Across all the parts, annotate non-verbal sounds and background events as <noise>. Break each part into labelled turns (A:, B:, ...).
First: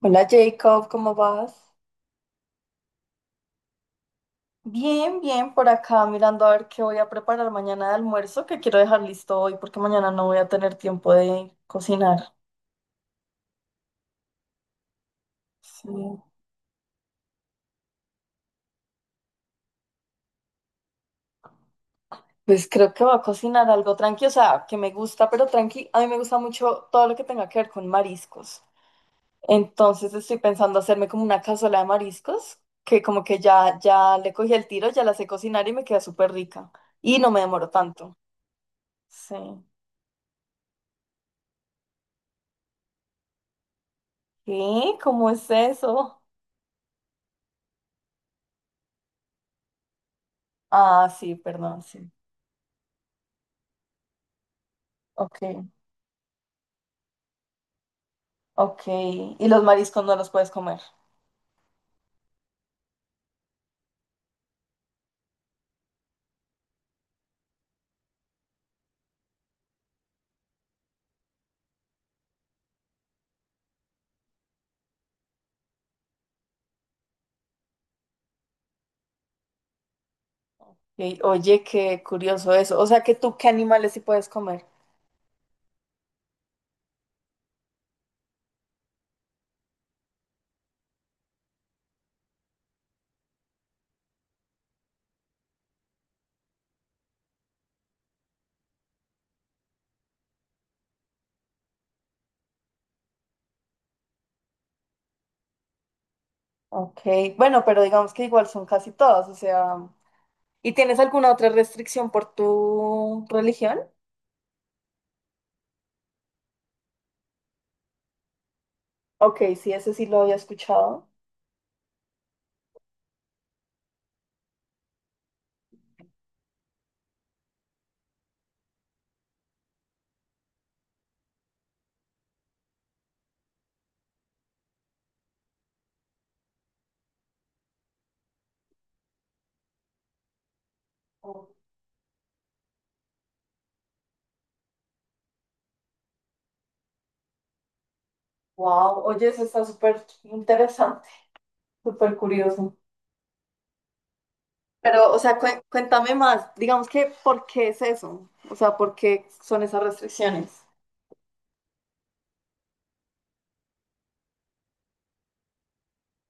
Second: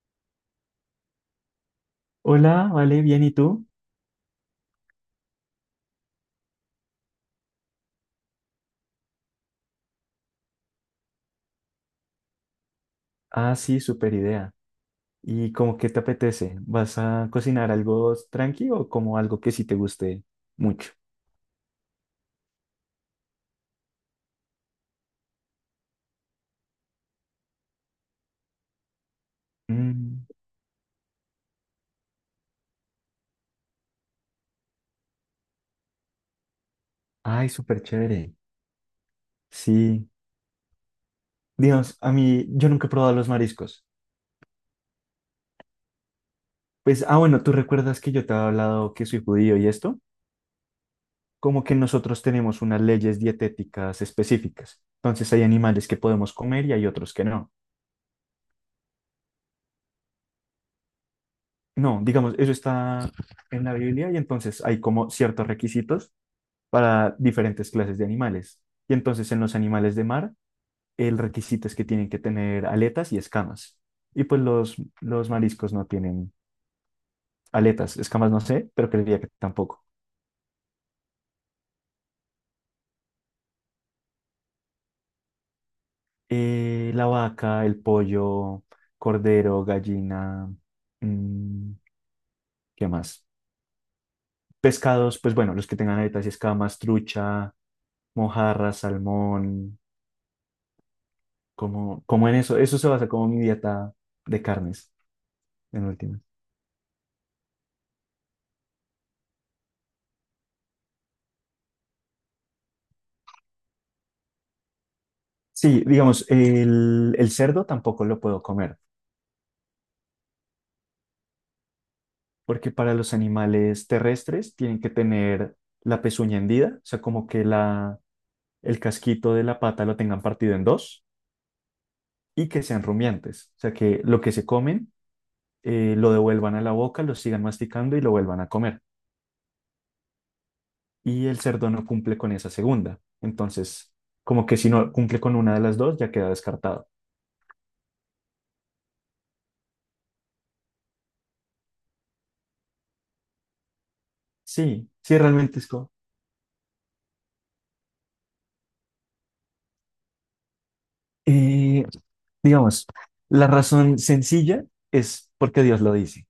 A: Hola Jacob, ¿cómo vas?
B: Hola, vale, bien, ¿y tú?
A: Bien, bien, por acá mirando a ver qué voy a preparar mañana de almuerzo, que quiero dejar listo hoy porque mañana no voy a tener tiempo de cocinar.
B: Ah, sí, súper idea. ¿Y cómo qué
A: Sí.
B: te apetece? ¿Vas a cocinar algo tranqui o como algo que sí te guste mucho?
A: Pues creo que voy a cocinar algo tranqui, o sea, que me gusta, pero tranqui, a mí me gusta mucho todo lo que tenga que ver con mariscos. Entonces
B: Mm,
A: estoy pensando hacerme como una cazuela de mariscos, que como que ya le cogí el tiro, ya la sé cocinar y me queda súper rica. Y no me
B: ay,
A: demoro
B: súper
A: tanto.
B: chévere.
A: Sí.
B: Sí. Dios, a mí, yo nunca he probado los mariscos.
A: ¿Qué? ¿Cómo es eso?
B: Pues, ah, bueno, ¿tú recuerdas que yo te había hablado que soy judío y esto?
A: Ah, sí,
B: Como que
A: perdón, sí.
B: nosotros tenemos unas leyes dietéticas específicas. Entonces
A: Ok,
B: hay animales que podemos comer y hay otros que no.
A: ok. Y los mariscos no los puedes comer.
B: No, digamos, eso está en la Biblia y entonces hay como ciertos requisitos para diferentes clases de animales. Y entonces en los animales de mar, el requisito es que tienen que tener aletas y escamas. Y pues los mariscos no tienen aletas, escamas no sé, pero creería que tampoco.
A: Ok, oye, qué curioso eso. O sea que tú, ¿qué animales sí puedes comer?
B: La vaca, el pollo, cordero, gallina, mm, ¿qué más? Pescados, pues bueno, los que tengan aletas y escamas, trucha, mojarra, salmón, como en eso. Eso se basa como mi dieta de carnes, en última.
A: Ok, bueno, pero digamos que igual son casi todos, o sea. ¿Y tienes alguna otra restricción por tu religión?
B: Sí, digamos, el cerdo tampoco lo puedo comer,
A: Ok, sí, ese sí lo había escuchado.
B: porque para los animales terrestres tienen que tener la pezuña hendida, o sea, el casquito de la pata lo tengan partido en dos y que sean rumiantes, o sea, que lo que se comen lo devuelvan a la boca, lo sigan masticando y lo vuelvan a comer. Y el cerdo no cumple con esa segunda, entonces, como que si no cumple con una de las dos, ya queda descartado.
A: Wow, oye, eso está súper interesante, súper curioso.
B: Sí,
A: Pero, o
B: sí,
A: sea,
B: realmente es como...
A: cuéntame más, digamos que, ¿por qué es eso? O sea, ¿por qué son esas restricciones?
B: eh, Digamos, la razón sencilla es porque Dios lo dice.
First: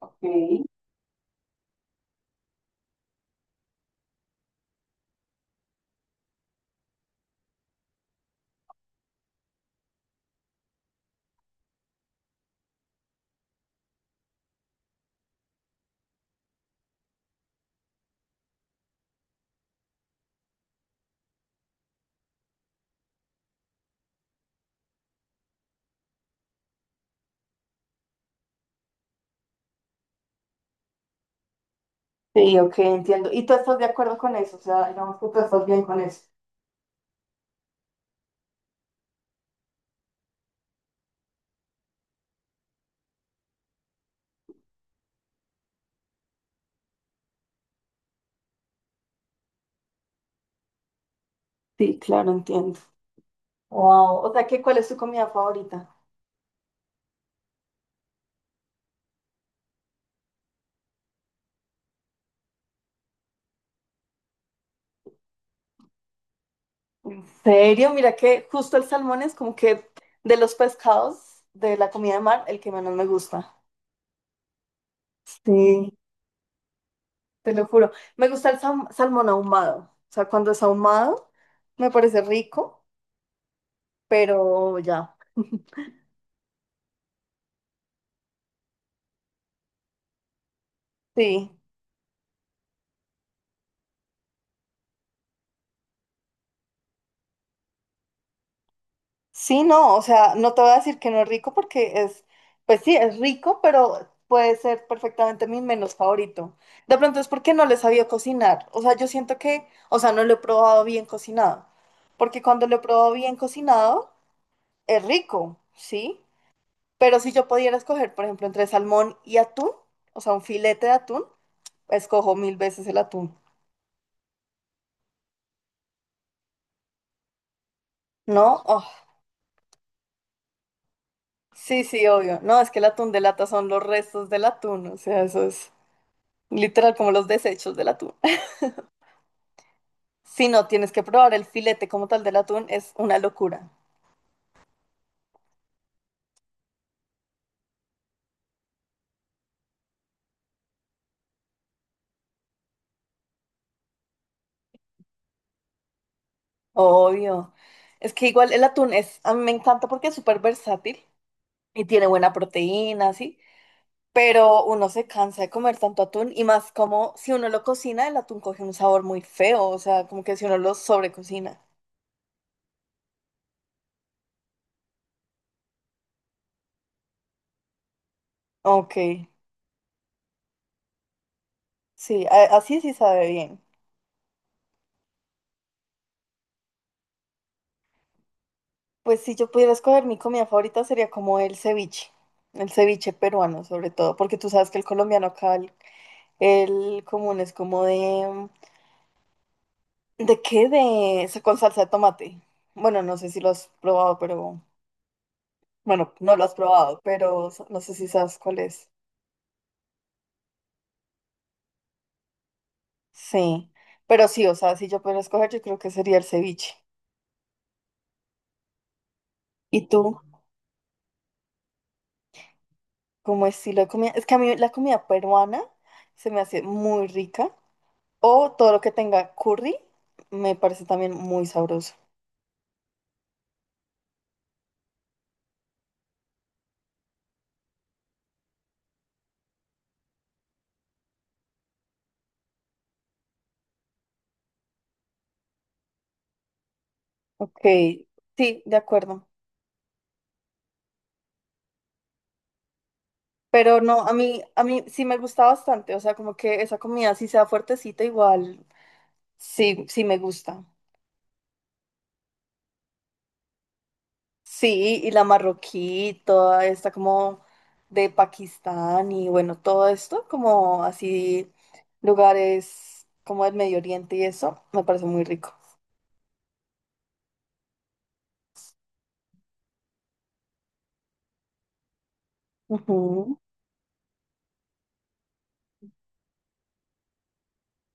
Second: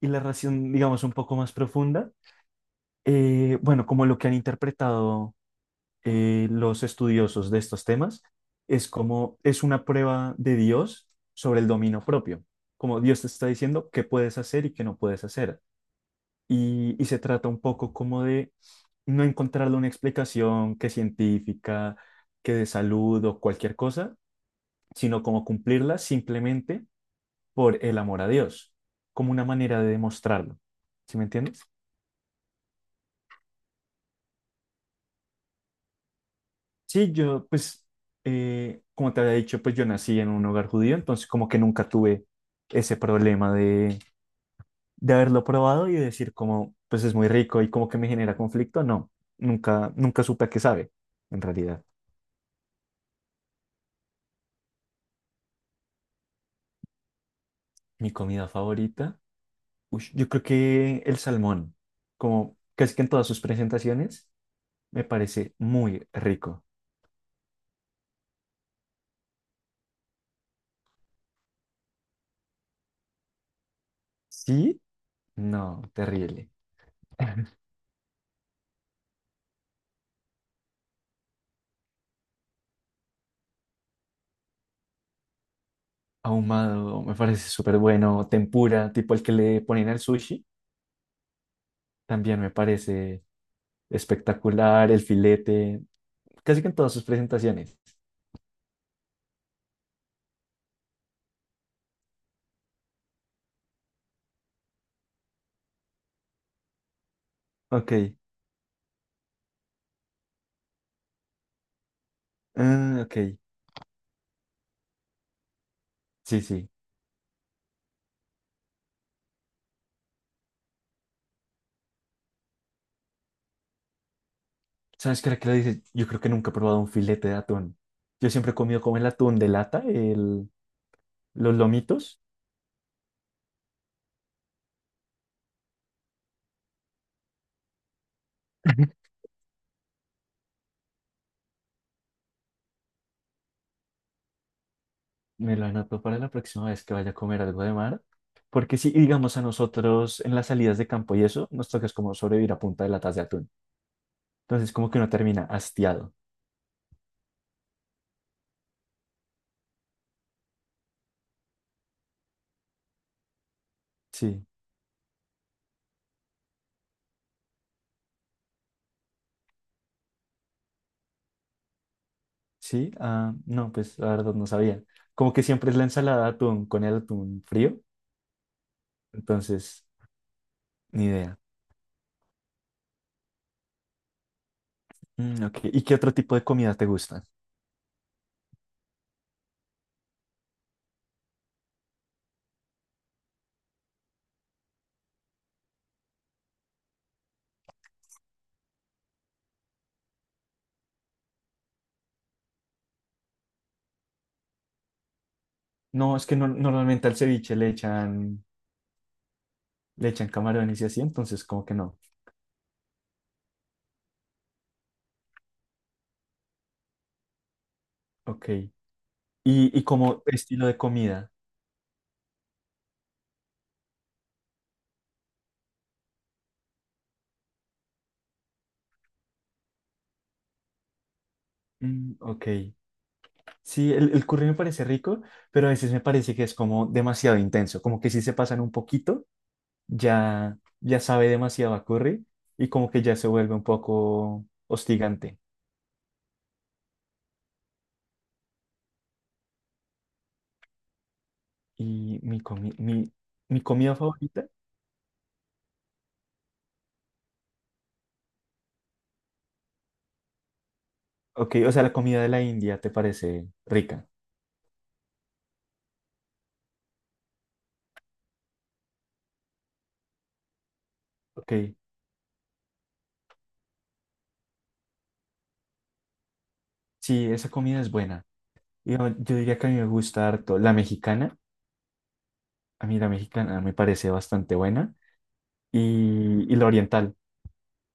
B: Y la
A: Ok.
B: razón, digamos, un poco más profunda, bueno, como lo que han interpretado los estudiosos de estos temas, es como es una prueba de Dios sobre el dominio propio. Como Dios te está diciendo qué puedes hacer y qué no puedes hacer. Y se trata un poco como de no encontrarle una explicación que científica, que de salud o cualquier cosa, sino como cumplirla simplemente por el amor a Dios, como una manera de demostrarlo. ¿Sí me entiendes?
A: Sí, ok, entiendo. ¿Y tú estás de acuerdo con eso? O sea, digamos que tú estás bien con eso.
B: Sí, yo, pues, como te había dicho, pues yo nací en un hogar judío, entonces como que nunca tuve ese problema de haberlo probado y decir como, pues es muy rico y como que me genera conflicto. No, nunca supe a qué sabe, en realidad.
A: Sí, claro, entiendo. Wow, o sea, ¿qué, cuál es tu comida favorita?
B: Mi comida favorita, ush, yo creo que el salmón, como casi que en todas sus presentaciones, me parece muy rico.
A: ¿En serio? Mira que justo el salmón es como que de los pescados de la comida de mar, el que menos me gusta.
B: ¿Sí? No,
A: Sí,
B: terrible.
A: te
B: <laughs>
A: lo juro. Me gusta el salmón ahumado. O sea, cuando es ahumado, me parece rico, pero ya.
B: Ahumado, me parece súper bueno, tempura, tipo el que le ponen al sushi,
A: Sí.
B: también me parece espectacular, el filete, casi que en todas sus presentaciones.
A: Sí, no, o sea, no te voy a decir que no es rico porque es, pues sí, es rico, pero puede ser perfectamente mi menos favorito. De pronto es porque no le
B: Ok,
A: sabía cocinar. O sea, yo siento que, o sea, no lo he probado bien cocinado. Porque cuando lo he
B: ah,
A: probado
B: ok,
A: bien cocinado, es rico, ¿sí?
B: sí, sí.
A: Pero si yo pudiera escoger, por ejemplo, entre salmón y atún, o sea, un filete de atún, escojo mil veces el atún.
B: ¿Sabes qué era que le dices? Yo creo que nunca he probado un filete de atún. Yo siempre he
A: ¿No?
B: comido
A: Oh,
B: como el atún de lata, el, los
A: sí, sí,
B: lomitos.
A: obvio. No, es que el atún de lata son los restos del atún, o sea, eso es. Literal, como los desechos del atún. <laughs>
B: <laughs>
A: Si no, tienes que probar el filete como tal del atún, es una locura.
B: Me lo anoto para la próxima vez que vaya a comer algo de mar. Porque si, digamos, a nosotros en las salidas de campo y eso, nos toca es como sobrevivir a punta de latas de atún. Entonces, como que uno termina hastiado.
A: Obvio. Es que igual el atún es, a mí me encanta porque es súper versátil y tiene buena proteína, ¿sí?
B: Sí.
A: Pero uno se cansa de comer tanto atún y más como si uno lo cocina, el atún coge un sabor muy feo, o sea, como que si uno lo sobrecocina.
B: Sí, ah, no, pues la verdad no sabía. Como que siempre es la ensalada de atún con el atún frío,
A: Ok,
B: entonces ni idea.
A: sí, así sí sabe bien.
B: Mm, ok. ¿Y qué otro tipo de comida te gusta?
A: Pues si yo pudiera escoger mi comida favorita sería como el ceviche peruano sobre todo, porque tú sabes que el colombiano acá el común es como de... ¿De qué? De... con salsa de tomate. Bueno, no sé si lo has probado, pero... Bueno,
B: No, es
A: no
B: que
A: lo has probado,
B: normalmente al
A: pero
B: ceviche
A: no sé si sabes cuál es.
B: le echan camarones y así, entonces como que no.
A: Sí, pero sí, o sea, si yo pudiera escoger, yo creo que sería el ceviche.
B: Ok. Y
A: ¿Y tú?
B: como estilo de comida?
A: ¿Cómo estilo de comida? Es que a mí la comida peruana se me hace muy rica. O todo lo que tenga curry me parece también muy sabroso.
B: Mm, ok. Sí, el curry me parece rico, pero a veces me parece que es como demasiado intenso, como que si se pasan un poquito, ya sabe demasiado a curry y como que ya se vuelve un poco hostigante.
A: Ok, sí, de acuerdo.
B: Y mi, comi- mi, mi
A: Pero
B: comida
A: no, a mí,
B: favorita,
A: a mí sí me gusta bastante, o sea, como que esa comida sí sea fuertecita, igual sí, sí me gusta.
B: ok, o sea, la comida de la India te parece rica,
A: Sí, y la marroquí, toda esta como de Pakistán y bueno, todo esto, como así
B: ok,
A: lugares como el Medio Oriente y eso, me parece muy rico.
B: sí, esa comida es buena. Yo diría que a mí me gusta harto la mexicana, a mí la
A: Ujú.
B: mexicana me parece bastante buena, y la oriental,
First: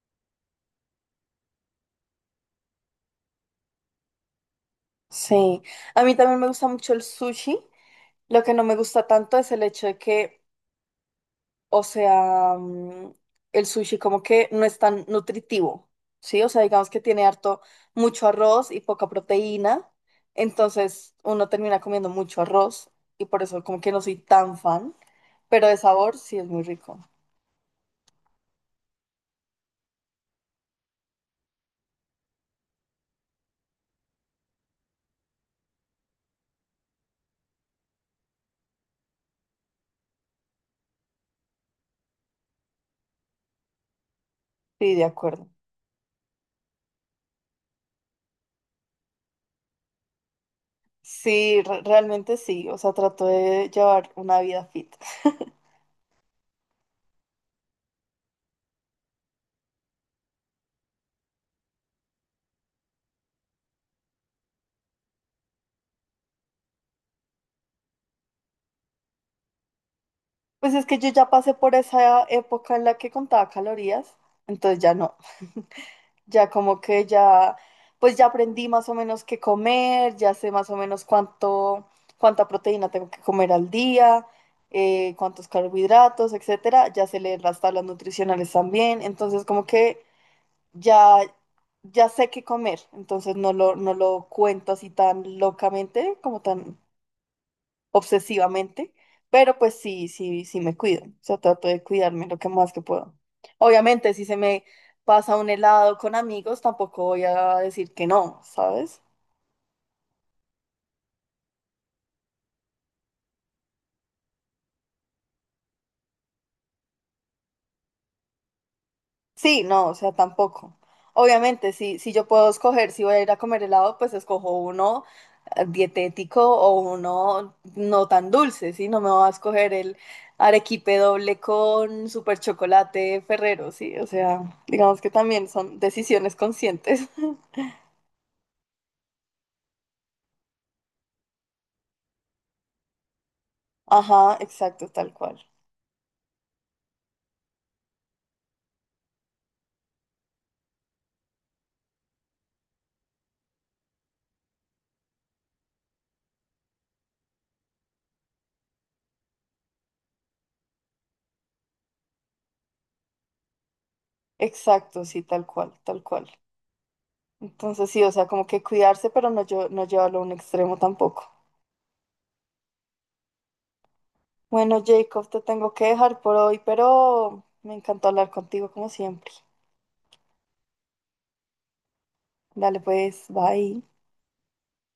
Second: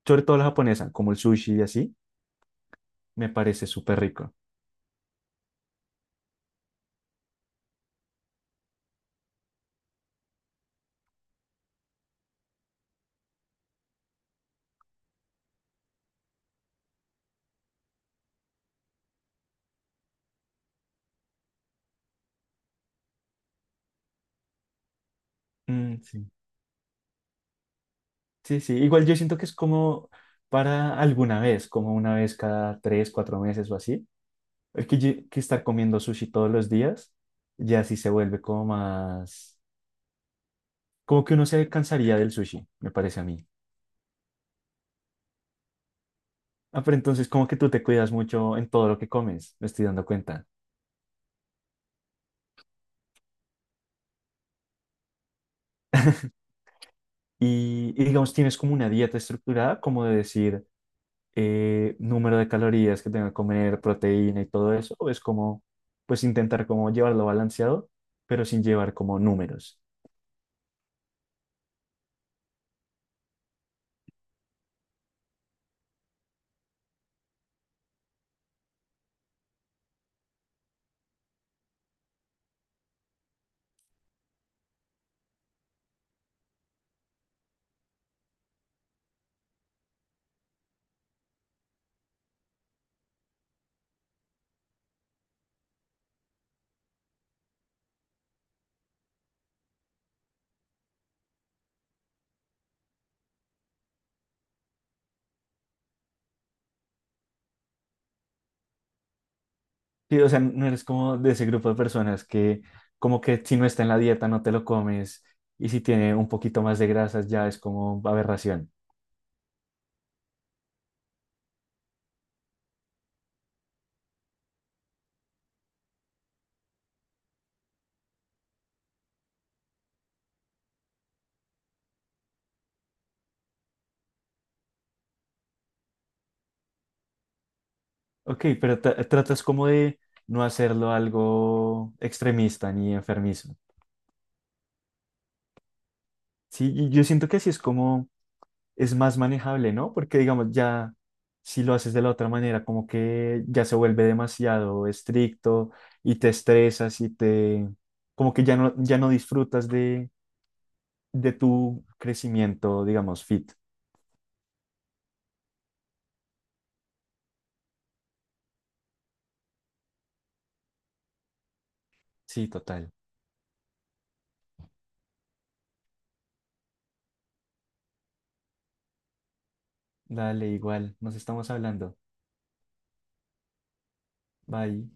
B: sobre todo la japonesa, como el sushi y así, me parece súper rico.
A: Sí, a mí también me gusta mucho el sushi. Lo que no me gusta tanto es el hecho de que o sea, el sushi como que no es tan nutritivo, ¿sí? O sea, digamos que tiene harto, mucho arroz y poca proteína, entonces uno termina comiendo mucho arroz y por eso como que no soy tan fan, pero de
B: Mm,
A: sabor
B: sí,
A: sí es muy rico.
B: sí, sí, igual yo siento que es como para alguna vez, como una vez cada tres, cuatro meses o así. Que estar comiendo sushi todos los días ya sí se vuelve como más... Como que uno se cansaría del sushi, me parece a mí.
A: Sí, de acuerdo.
B: Ah, pero entonces como que tú te cuidas mucho en todo lo que comes, me estoy dando cuenta.
A: Sí, realmente sí, o sea, trato de llevar una vida fit. <laughs>
B: Y digamos, tienes como una dieta estructurada, como de decir número de calorías que tengo que comer, proteína y todo eso, o es como, pues intentar como llevarlo balanceado, pero sin llevar como números.
A: Pues es que yo ya pasé por esa época en la que contaba calorías, entonces ya no. Ya como que ya, pues ya aprendí más o menos qué comer, ya sé más o menos cuánto, cuánta proteína tengo que comer al día, cuántos carbohidratos, etcétera. Ya sé leer las tablas nutricionales también. Entonces como que ya, ya sé qué comer. Entonces no lo cuento así tan locamente, como tan obsesivamente, pero pues sí, sí, sí me cuido. O sea, trato de cuidarme lo que más que puedo. Obviamente, si se me pasa un helado con amigos, tampoco voy a decir que no, ¿sabes?
B: Sí, o sea, no eres como de ese grupo de personas que como que si no está en la dieta no te lo comes y si tiene un poquito más de grasas ya es como aberración.
A: Sí, no, o sea, tampoco. Obviamente, si yo puedo escoger si voy a ir a comer helado, pues escojo uno dietético o uno no tan dulce, ¿sí? No me voy a escoger el arequipe doble con super chocolate Ferrero, ¿sí? O sea, digamos que también son decisiones conscientes. <laughs>
B: Ok, pero tratas como de no hacerlo algo extremista ni enfermizo.
A: Ajá, exacto, tal cual.
B: Sí, y yo siento que así es como es más manejable, ¿no? Porque digamos ya si lo haces de la otra manera como que ya se vuelve demasiado estricto y te estresas y te como que ya no disfrutas de tu crecimiento, digamos, fit.
A: Exacto, sí, tal cual, tal cual. Entonces sí, o sea, como que cuidarse, pero no, no llevarlo a un extremo tampoco.
B: Sí, total.
A: Bueno, Jacob, te tengo que dejar por hoy, pero me encantó hablar contigo como siempre.
B: Dale, igual, nos estamos hablando.
A: Dale pues, bye.
B: Bye.